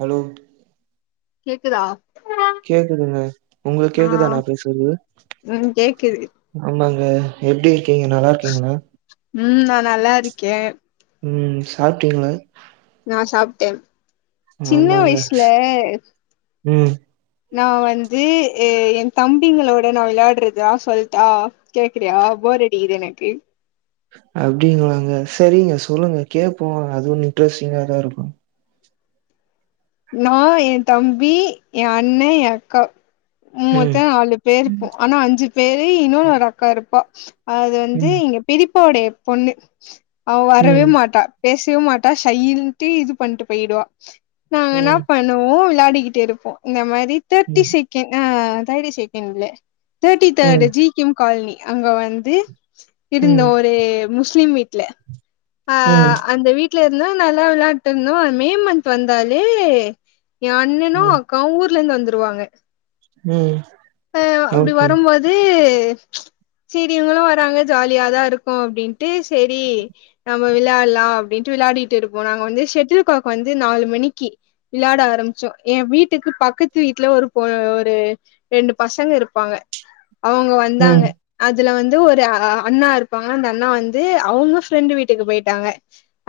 Hello கேக்குதா கேக்குதுங்க உங்களுக்கு ஆ கேக்குதா நா பேசறது ம் கேக்குது ஆமாங்க எப்டி இருக்கீங்க நல்லா இருக்கீங்களா ம் நா நல்லா இருக்கே ம் சாப்ட்டீங்களா நா சாப்ட்டே சின்ன ஆமாங்க வயிசுல ம் நா வந்து எ தம்பிங்களோட நா விளையாட்றதா சொல்ட்டா கேக்குறியா போர் அடிக்கிது எனக்கு அப்டிங்களாங்க சரிங்க சொல்லுங்க கேட்போ அதுவு நிட்ரஸ்ட்டிங்காதா இருக்கு நா ஏ தம்பி ஏ அண்ண ஏ அக்கா ம் மொத்த நாலு பே இருப்போ அனா அஞ்சு பேரு இன்னொன் ஒரு அக்கா இருப்பா அது வந்து ம் இங்க பெரிப்பாவுடைய பொண்ணு அவ வரவே ம் மாட்டா பேஸ்வே மாட்டா ஷைன்ட்டு இது பண்ட்டு போய்டுவா நாங் இன்னா ம் பண் ண்ணுவோ விளாடிக்கிட்டு இருப்போ இந்த மாரி தேட்டி ம் செக்கேண் ஆ தேர்டி செக்கேண்ட்ல தேர்ட்டி தேர்டு ம் ஜி கிம் கால்னி அங்க வந்து இருந்த ம் ஒரு முஸ்லிம் வீ ட்ல அ ம் அந்த வீட்ல இர்ந்தோ நல்லா விள்ளாண்ட்டு இர்ந்தோ அ மே மந்த் வந் தாலே ஏ அண்ணனு ம் அக்காவு ஊர்லேந்து வந்துருவாங்க ம் அ அப்டி ஓகே வரும்போது சீரி இவ்ங்களு வராங்க ஜாலியாதா இருக்கு அப்டின்ட்டு செரி நம்ம விள்ளாட்லா அப்டின்ட்டு விள்ளாடிட்டு இருப்போ நாங்க வந்து ஷெட்டில் காக் வந்து நாலு மிணிக்கி விளாட ஆரம்ச்சோ ஏ வீட்டுக்கு பக்கத்து வீட்ல ஒரு போ ஒரு ரெண்டு பசங்க இருப்பாங்க அவுங்க வந்தாங்க ம் அதுல வந்து ஒரு அ அண்ணா இருப்பாங்க அந்த அண்ணா வந்து அவுங்க ஃப்ரெண்டு் வீட்டுக்கு பொய்ட்டாங்க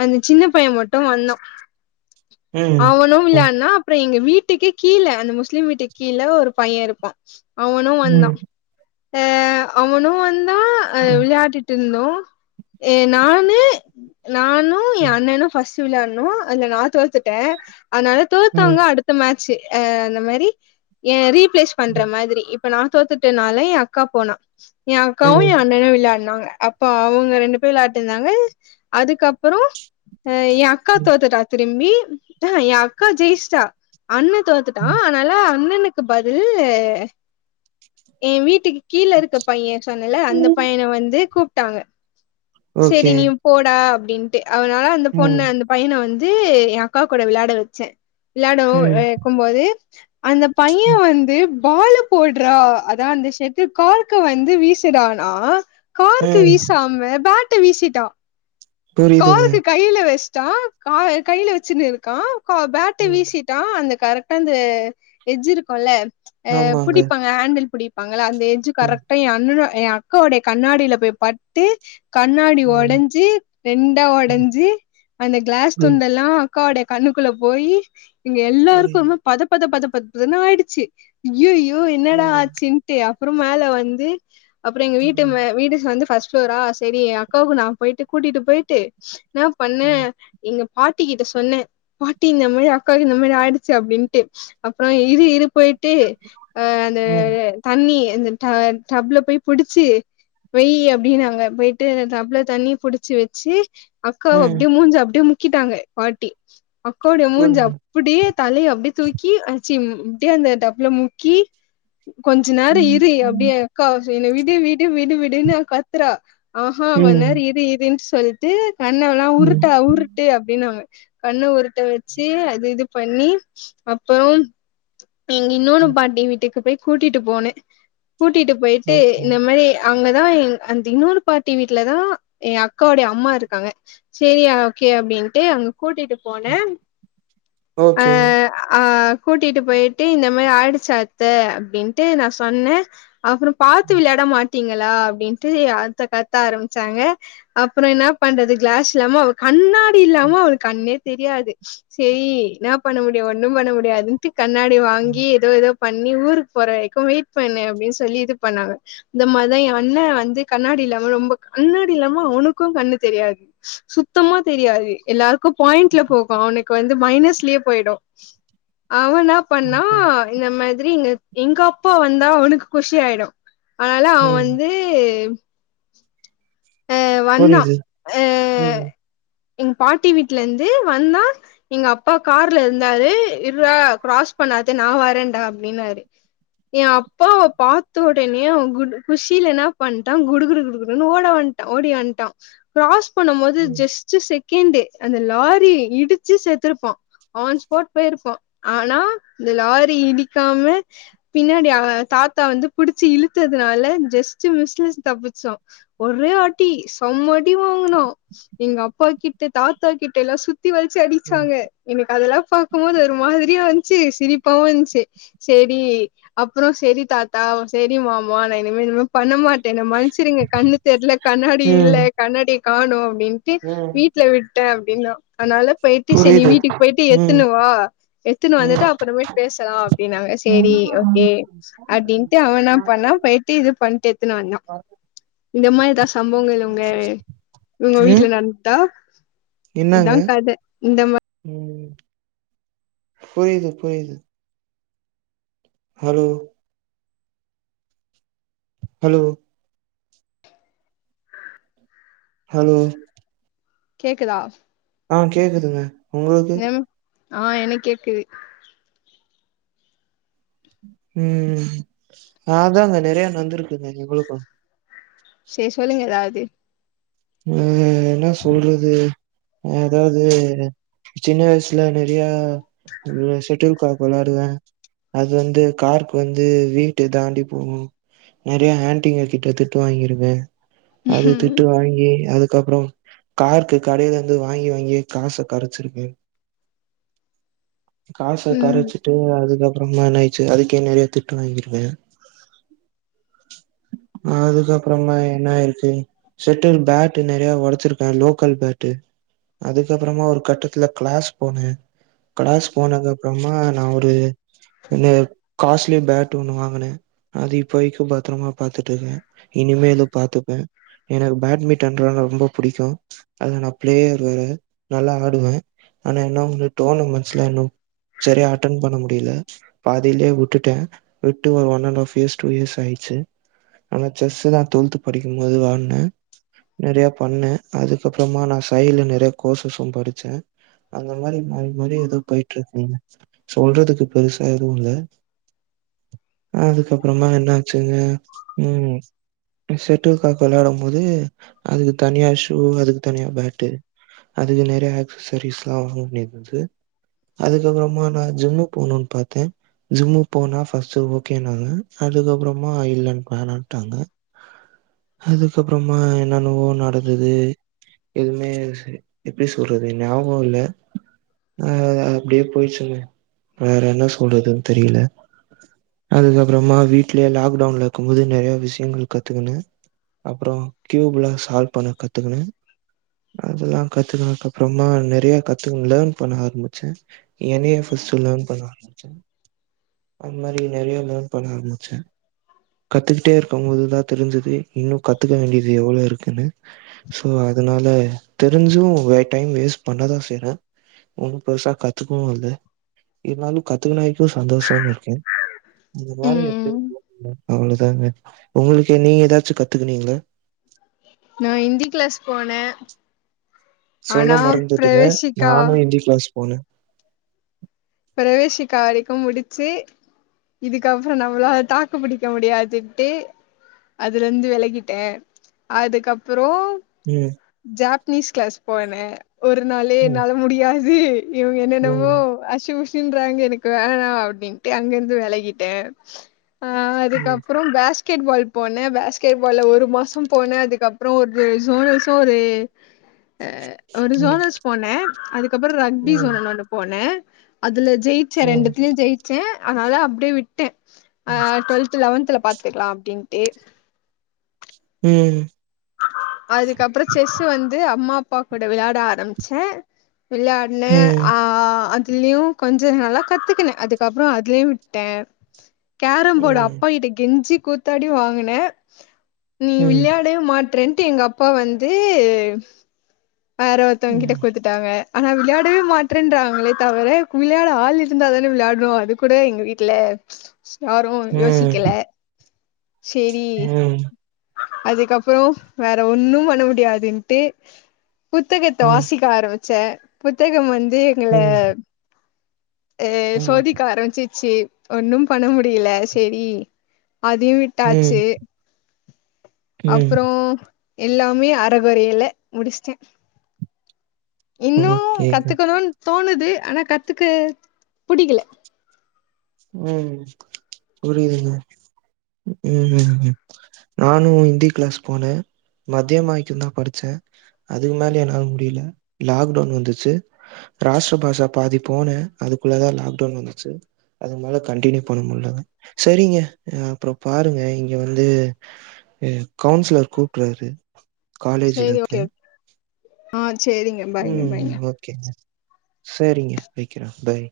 அந்த சின்ன பைய மட்டு வந்தா ம் அவனு ம் விள்யான்னா அப்ற எங்க வீட்டுக்கே கீழ அந்த முஸ்லீம் வீட்டுக் கீழ ஒரு பைய இருப்பா அவனு வந்தா அ அவனு வந்தா அ ம் விள்யாடிட் டுர்தோ எ நானு நானு ஏ ம் அண்ணனு ஃபஸ் து விள்யாட்ணு அதுல நா தோத்துட்ட அத்னால ம் தோத்தவ்ங்க அடுத் த்த மேச்சி அ அந்த மரி ஏ ரீப்ளேஸ் பண்ற மாத்ரி இப் இப்ப நா தோத்துட்டேனால ஏ அக்கா போனா ம் ம் ஏஅக்காவு ம். ஏ அண்ணனு விள்யாட்னாங்க அப் ப அவுங்க ரெண்டு பேர் விள்ளாட்டிந்தாங்க அதுக்கப்புறோ அ ஏஅக்கா தோத்துட்டா திலிம்பி அ ஹ ஏ அக்கா ஜெயிஷ்ட்டா அண்ண தோத்துட்டா அனால ன்னக்கு பதில்லு ஏ வீட்டுக்கு கீழ இருக்க பைய சொன்னல அந்த பையன வந்து கூப்ட்டாங்க செரி ஓகே நீயு போடா அப்டின்ட்டு அவுனால அந்த ம் பொண்ணு அந்த பையன வந்து யா கா கூட விள்ளாட வச்ச விள்ளாடவு ம் வெ க்கும்போது அந்த பைய வந்து பாலு போட்றா அதா அந்த ஷெட்டில் கார்க்க வந்து வீசுடானா கார்க்கு ம் வீசாம பேட்ட வீசிட்டா புரியுதுங்க கார்க்கு கைல வெஷ்ட்டா கா கைல வெச்சுனு இருக்கா கா பேட்ட ம் வீசிட்டா கா அந்த கரெக்ட்டா அந்த எட்ஜ் இருக்குல்ல அ ஆமாங்க. புடிப்பாங் ஹேண்டல் புடிப்பாங்கள்ள அந்த எஜ்ஜு ம், கரெக்ட்டா ஏஅண்ணனோ ஏ அக்காவோடைய கண்ணாடில போய் பட்டு கண்ணாடி ம், ஒடஞ்சி ரெண்டா ம். ஒடஞ்சி அந்த க்ளாஸ் புரியுது, துந்த இல்லா அக்காவோட்ய கண்ணுக்குள்ள போயி எங்க எல்லாருக்கு புரியுது. ம்ம ம பத பத பத பதன்னு ஆய்டுச்சி யுய்யோ என்னடா ம், ஆச்சின்ட்டு அப்புற மேல வந்து அப்புற எங்க வீட்டு ம், மே வீடுஸ் வந்து ஃபஸ்ட் ஃப்ளோரா செரி அக்காவுக்கு நா பொய்ட்டு கூட்டிட்டு பொய்ட்டு ன்னா பண்ண எங்க பாட்டி கிட்ட சொன்ன பாட்டி இந்த மரி அக்காக்கு இந்த மேரி ஆய்டுச்சு அப்டின்ட்டு அப்றோ இது இரு பொயிட்டு அ அந்த ம், ம், தண்ணி அந்த ட டப்ல போய் புடுச்சி வெய் அப்டினாங்க பெய்ட்டு தப்ல தண்ணி புடுச்சி வெச் சி அக்காவ ம். அப்டே மூஞ்ச அப்டே முக்கிட்டாங்க பாட்டி அக்கா உட்ய மூஞ்சப் புரியுது. புடியே தலைய அப்டே தூக்கி ஆச்சிம் ப்டியே அந்த டப்ல முக்கி கொஞ்ச நேர ம், இரு ம், அப்டியே அக்கா ஃபி என்ன விடு விடு விடு விடுன்னு கத்துறா ஆஹா கொஞ் நேர ம். இரு இருன்னு சொல்டு கண்ணல்லா ம். உருட்டா உரு ட்டு அப்டின்னாங்க கண்ண உருட்ட வச்சு அது இது பண்ணி அப்பறொம் ம் இன்னொன்னு பாட்டி வீட்டுக்கு போய் கூட்டிட்டு போனே கூட்டிட்டு போய்டு ஓகே. இந்த மாரி அங்க தா இ அந்த இன்னொரு பாட்டி வீட்ல தான் என் அக் காவுடைய அம்மா இருக்காங்க சரி ஓகே அப்டின்டு அங்க கூட்டிட்டு போனே ம். அ ஓகே. அ கூட்டிட்டு போய்டு இந்த மாரி ஆயிடுச்சு அத்த அப்டின்டு நா சொன்னேன் அப்புறம் பாத்து ம், விளையாட மாட்டீங்களா அப்டின்டு அத்த கத்த ஆரம்பிச்சாங்க அப்புறம் என்ன பண்றது கிளாஸ் இல்லாம அவ கண்ணாடி இல்லாம அவளுக்கு கண்ணே தெரியாது சரி என்ன பண்ண முடியும் ஒன்னும் பண்ண முடியாதுன்டு கண்ணாடி ம். வாங்கி ஏதோ ஏதோ பண்ணி ஊருக்கு போற வரைக்கும் வெயிட் பண்ணு அப்டின்னு சொல்லி இது பண்ணாங்க இந்த மாதிதான் என் அண்ணன் வந்து கண்ணாடி இல்லாம ரொம்ப க கண்ணாடி இல்லாம அவனுக்கும் கண்ணு தெரியாது சுத்தமா தெரியாது எல்லாருக்கும் பாயிண்ட்ல போகும் அவனுக்கு வந்து மைனஸ்லயே போயிடும் அவன் னா பண்ணா ஓகே. இந்த மாதிரி எங்க எங்க அப்பா வந்தா அவனுக்கு குஷியாயிடும் அனால அவன் ம். வந்து எ வந்தான் புரியுது. எ ம், எங்க பாட்டி வீட்லந்து வந்தான் எங்க அப்பா கார்ல இருந்தாரு இருடா கிராஸ் பண்ணாத நா வரேண்ட அப்டின்னாரு என் அப்பாவ பாத்த உடனே அவ கு குஷில என்ன பண்டான் குடு குடு குடு குடுன்னு ஓட வன்டா ஓடி வன்டான் கிராஸ் பண்ணும் போது ம், ஜஸ் ட் செகண்டு அந்த லாரி இடிச்சி செத்திருப்பான் ஆன்ஸ்பாட் போய்ருப்பான் ஆனா இந்த லாரி இடிக்காம பின்னாடி அவ தாத்தா வந்து புடிச்சி இழுத்ததுனால ஜஸ்ட் மிஸ்ல தப்பிச்சோம் ஒரே அடி செம்ம அடி வாங்குனோம் எங்க அப்பா கிட்ட தாத்தா கிட்ட எல்லாம் சுத் சுத்தி வலச்சு ம். அடிச்சாங்க எனக்கு அதெல்லாம் பாக்கபோது ஒரு மாதிரியா இருந்சி சிரிப்பாவும் இருந்சி சேரி அப்புறம் செரி தாத்தா செரி மாமா நான் இனிமேலும் பண்ண மாட்டேன் என்ன மன்னிச்சிருங்க கண்ணு தெர்ல கண்ணாடி இல்ல ம், கண்ணாடிய கானோம் அப்டின் ட்டு ம். வீட்ல விட்டேன் அப்டின்னா அனால போய்டு ச நீ புரியுது. வீட்டுக்கு போய்டு ம், எத்துனு வா எத்துன்னு வந்துட்டு ம். அப்புறமேட் பேசலாம் அப்டினாங்க சரி ம். ஓகே அப்டின்டு அவன்னா பண்ணா போயிட்டு இது பண்ட்டு எத்துனு வந்தான் இந்த மாரி ஏதா சம்பவங்கள் உங்க உங்க வீட்டுல நடந்துதா என்னங்க ம் புரியிது புரியிது ஹலோ ஹலோ ஹலோ கேக்குதா ஆ கேக்குதுங்க உங்களுக்கு? ம் ஆ எனக் கேக்குது ம் அதான்ங்க நறைய நடந்திருக்குது எங்களுக்கும் சேரி சொல்லுங்க ஏதாவது ம் என்ன சொல்றது அதாவது சின்ன வயசுல நிறையா செட்டுல்காக் விளாடுவேன் அது வந்து கார்க் வந்து வீட்டு தாண்டி போகும் நறைய ஆண்டிங்க கிட்ட திட்டு வாங்கிருக்கேன் அது திட்டு வாங் ஏ அதுக்கப்புறம் கார்க்கு கடையில இருந்து வாங்கி வாங்கி காசை கரச்சிருக்கேன் காச ம் ம் கரச்சிட்டு அதுக்கப்புறமா இன்னாய்ச்சு அதுக்கே நறைய திட்டு வாங்கிருக்க அதுக்கப்புறமா என்ன ஆயிருக்கு ட்டில் பேட்டு நெறைய ஒடச்சிருக்க லோக்கல் பேட்டு அதுக்கப்புறமா ஒரு கட்டத்துல கிளாஸ் போனே கிளாஸ் போனது அப்புறமா நா ஒரு என்ன காஸ்லி பேட்டு ஒன்னு வாங்குன அது இப்ப வைக்கும் பத்ரமா பாத்துட்ருந்த இனிமேலும் பாத்துப்பே ஏன்னா அது பேட்மிட்டன் ரொம் ரொம்ப புடிக்கும் அதுல நா பிளேயரு வேற நல்லா ஆடுவே ஆனா என்ன வந்து டோர்னமெண்ட்ஸ்லாம் இன்னு சரியா அட்டன் பண்ண முடிய்ல பாதியிலே விட்டுட்ட விட்டு ஒரு one and half years two years ஆயிட்ச்சு ஆனா செஸ்ஸு தா டுவல்த்து படிக்கும்போது வாங்னே நெறைய பண்ணே அதுக்கப்புறமா நா சைல நெறைய கோர்சஸும் படிச்சே அந்த மாரி மாரி மாரி எதோ போயிட்ருக்குங்க சொல்றதுக்கு பெருசா எதுவு இல்ல அதுக்கப்புறந்தா என்னாச்சுங்க ம் டு செட்டில் காக் வெள்யாடும் போது அதுக்கு தனியா ஷூ அதுக்கு தனியா பேட்டு அதுக்கு நெறைய ஆக்சசரிஸ்ல்லா வாங்ல பல்து அதுக்கப்புறமா நா ஜிம்மு போணுன் பாத்தே ஜிம்மு போனா ஃபர்ஸ்ட்டு ஓகேனாங்க அதுக்கப்புறமா இல்ல வேணான்டாங்க அதுக்கப்றமா என்னன்னவோ நடந்தது எப்டி சொல்றது ஞாபோ இல்ல ஆ அது அப்டியே போயிச்சிங்க வேற என்ன சொல்றதுன் தெரியில அதுக்கப்புறமா வீட்லயே லாக்டவுன்ல இருக்கும் போது நெறைய விஷயங்கள் கத்துக்குணு அப்புறம் கியூப்லா சால்வ் பண்ண கத்துக்குணு அதெல்லா கத்துக்கனதுக்கு அப்றமா நெறைய கத்துன் லேர்ன் பண்ண ஆரம்பிச்சே என்னயு என் சிஸ்டர் லேர்ன் பண்ண ஆரம்பிச்ச அது மாரி நெறைய லேர்ன் பண்ண ஆரம்பிச்ச கத்துக்கிட்டே இருப்ப இது தா தெரிஞ்சது இன்னு கத்துக்க வேண்டியது எவ்ளோ இருக்குன்னு சோ அதனால தெரிஞ்சும் வே டைம் வேஸ்ட் பண்ணதா செய்ற ஒண்ணும் பெருசா கத்துக்கவும் இல்ல இருந்தாலும் கத்துக்ன வரைக்கும் சந்தோஷம்னு இருக்கே ம் அவ்ளோ தாங்க உங்களுக்கு நீங் எதாச்சும் கத்துக்குனீங்ளா நா ஹிந்தி கிளாஸ் போன ஆனா பிரவேசிக்கா எந்த கிளாஸ் போன பிரவேசிக்க வரைக்கும் முடிச்சு இதுக்கப்புறம் நம்ளால தாக்கு பிடிக்க முடியாதுன்ட்டு அதுலந்து வெலகிட்டே அதுக்கப்புறோம் ம் ஜாப்னீஸ் கிளாஸ் போன ஒரு நாளே ம், என்னால முடியாது இவுங்க என்னென்னமோ ம், ஷின் ஷின்றாங்க எனக்கு வேணா அப்டின்ட்டு அங்கேந்து வெலகிட்ட ஆ ம், அதுக்கப்புறோம் பேஸ் கெட் பால் போன பாஸ்கெட் பால்ல ஒரு மாசம் போன அதுக்கப்புறம் ஒரு ஜோனல்ஸும் ஒரு அ ஒரு ம், ஜோனல்ஸ் போன அதுக்கப்புறம் ரக்பி ம், ஜோனல் ஒன்னு போன அதுல ஜெயிச்சே ம், ரெண்டுத்துல்யும் ஜெயிச்சே அதனால அப்டியே விட்டே ஆ ட்வெல்த் து லெவன்துல பாத்துக்லா அப்டின்ட்டு ம் அதுக்கப்றோ செஸ் வந்து அம்மா அப்பா கூட விளாட ஆரம்பிச்சே விளாட் விளையா ம், ஆ அதுல்யு கொஞ்சோ நல்லா கத்துகுனே அதுக்கப்றோ அதுலயு விட்டே கேரம் போர்டு ம், அப்பா கிட்ட கெஞ்சி கூத்தாடி வாங்கினே நீ ம், விளையாடே மாட் றென்டு எங்க அப்பா வந்து வேற ஒருத்தங்க கிட்ட ம், குடுத்துட் டாங்க ஆனா விள்யாடவே மாட்டேன்றாங்களே தவர விள்யாட ஆள் இருந்தா தான விளையாடுவோ அது கூட எங்க வீட் டுல யாரு ம், யோசிக்கல செரி ம், அதுக்கப்றோ வேற ஒன்னு பண்ண முடியாதுன்ட்டு புத்தகத்த ம், வாசிக் க ஆரம்பிச்சே புத்தகம் வந்து எங்கள ம், ஏ சோதிக்க ஆரம்பிச்சிச்சு ஒன்னும் பண்ண முடியல சரி அதையு விட் ம், டாச்சு ம். அப்புறோ எல்லாமே அரகொறையில முடிச்ட்டே இன்னு ஓகேங்க. கத்துக்கணுன் தோணுது ஆனா கத்துக்க புடிக்கல ம் புரியுதுங்க ம் ம் நானு இந்தி கிளாஸ் போனே மதியோமாய்க்கு தா படிச்சே அதுக்கு மேலே என்னால முடியல லாக்டவுன் வந்துச்சு ராஷ்ட்ர பாஷா பாதி போனே அதுக்குள்ளதா லாக்டவுன் வந்துச்சு அது மேல கன்டினியூ பண்ண முட்லங்க சரிங்க எ அப்றோ பாருங்க இங்க வந்து எ கவுன்சிலர் கூப்ட்றாரு காலேஜ்ல சேரி இருக்கே ஓகே ஓகே ஆ செரி ம் ஓகேங்க சரிங்க வைக்றே பாய்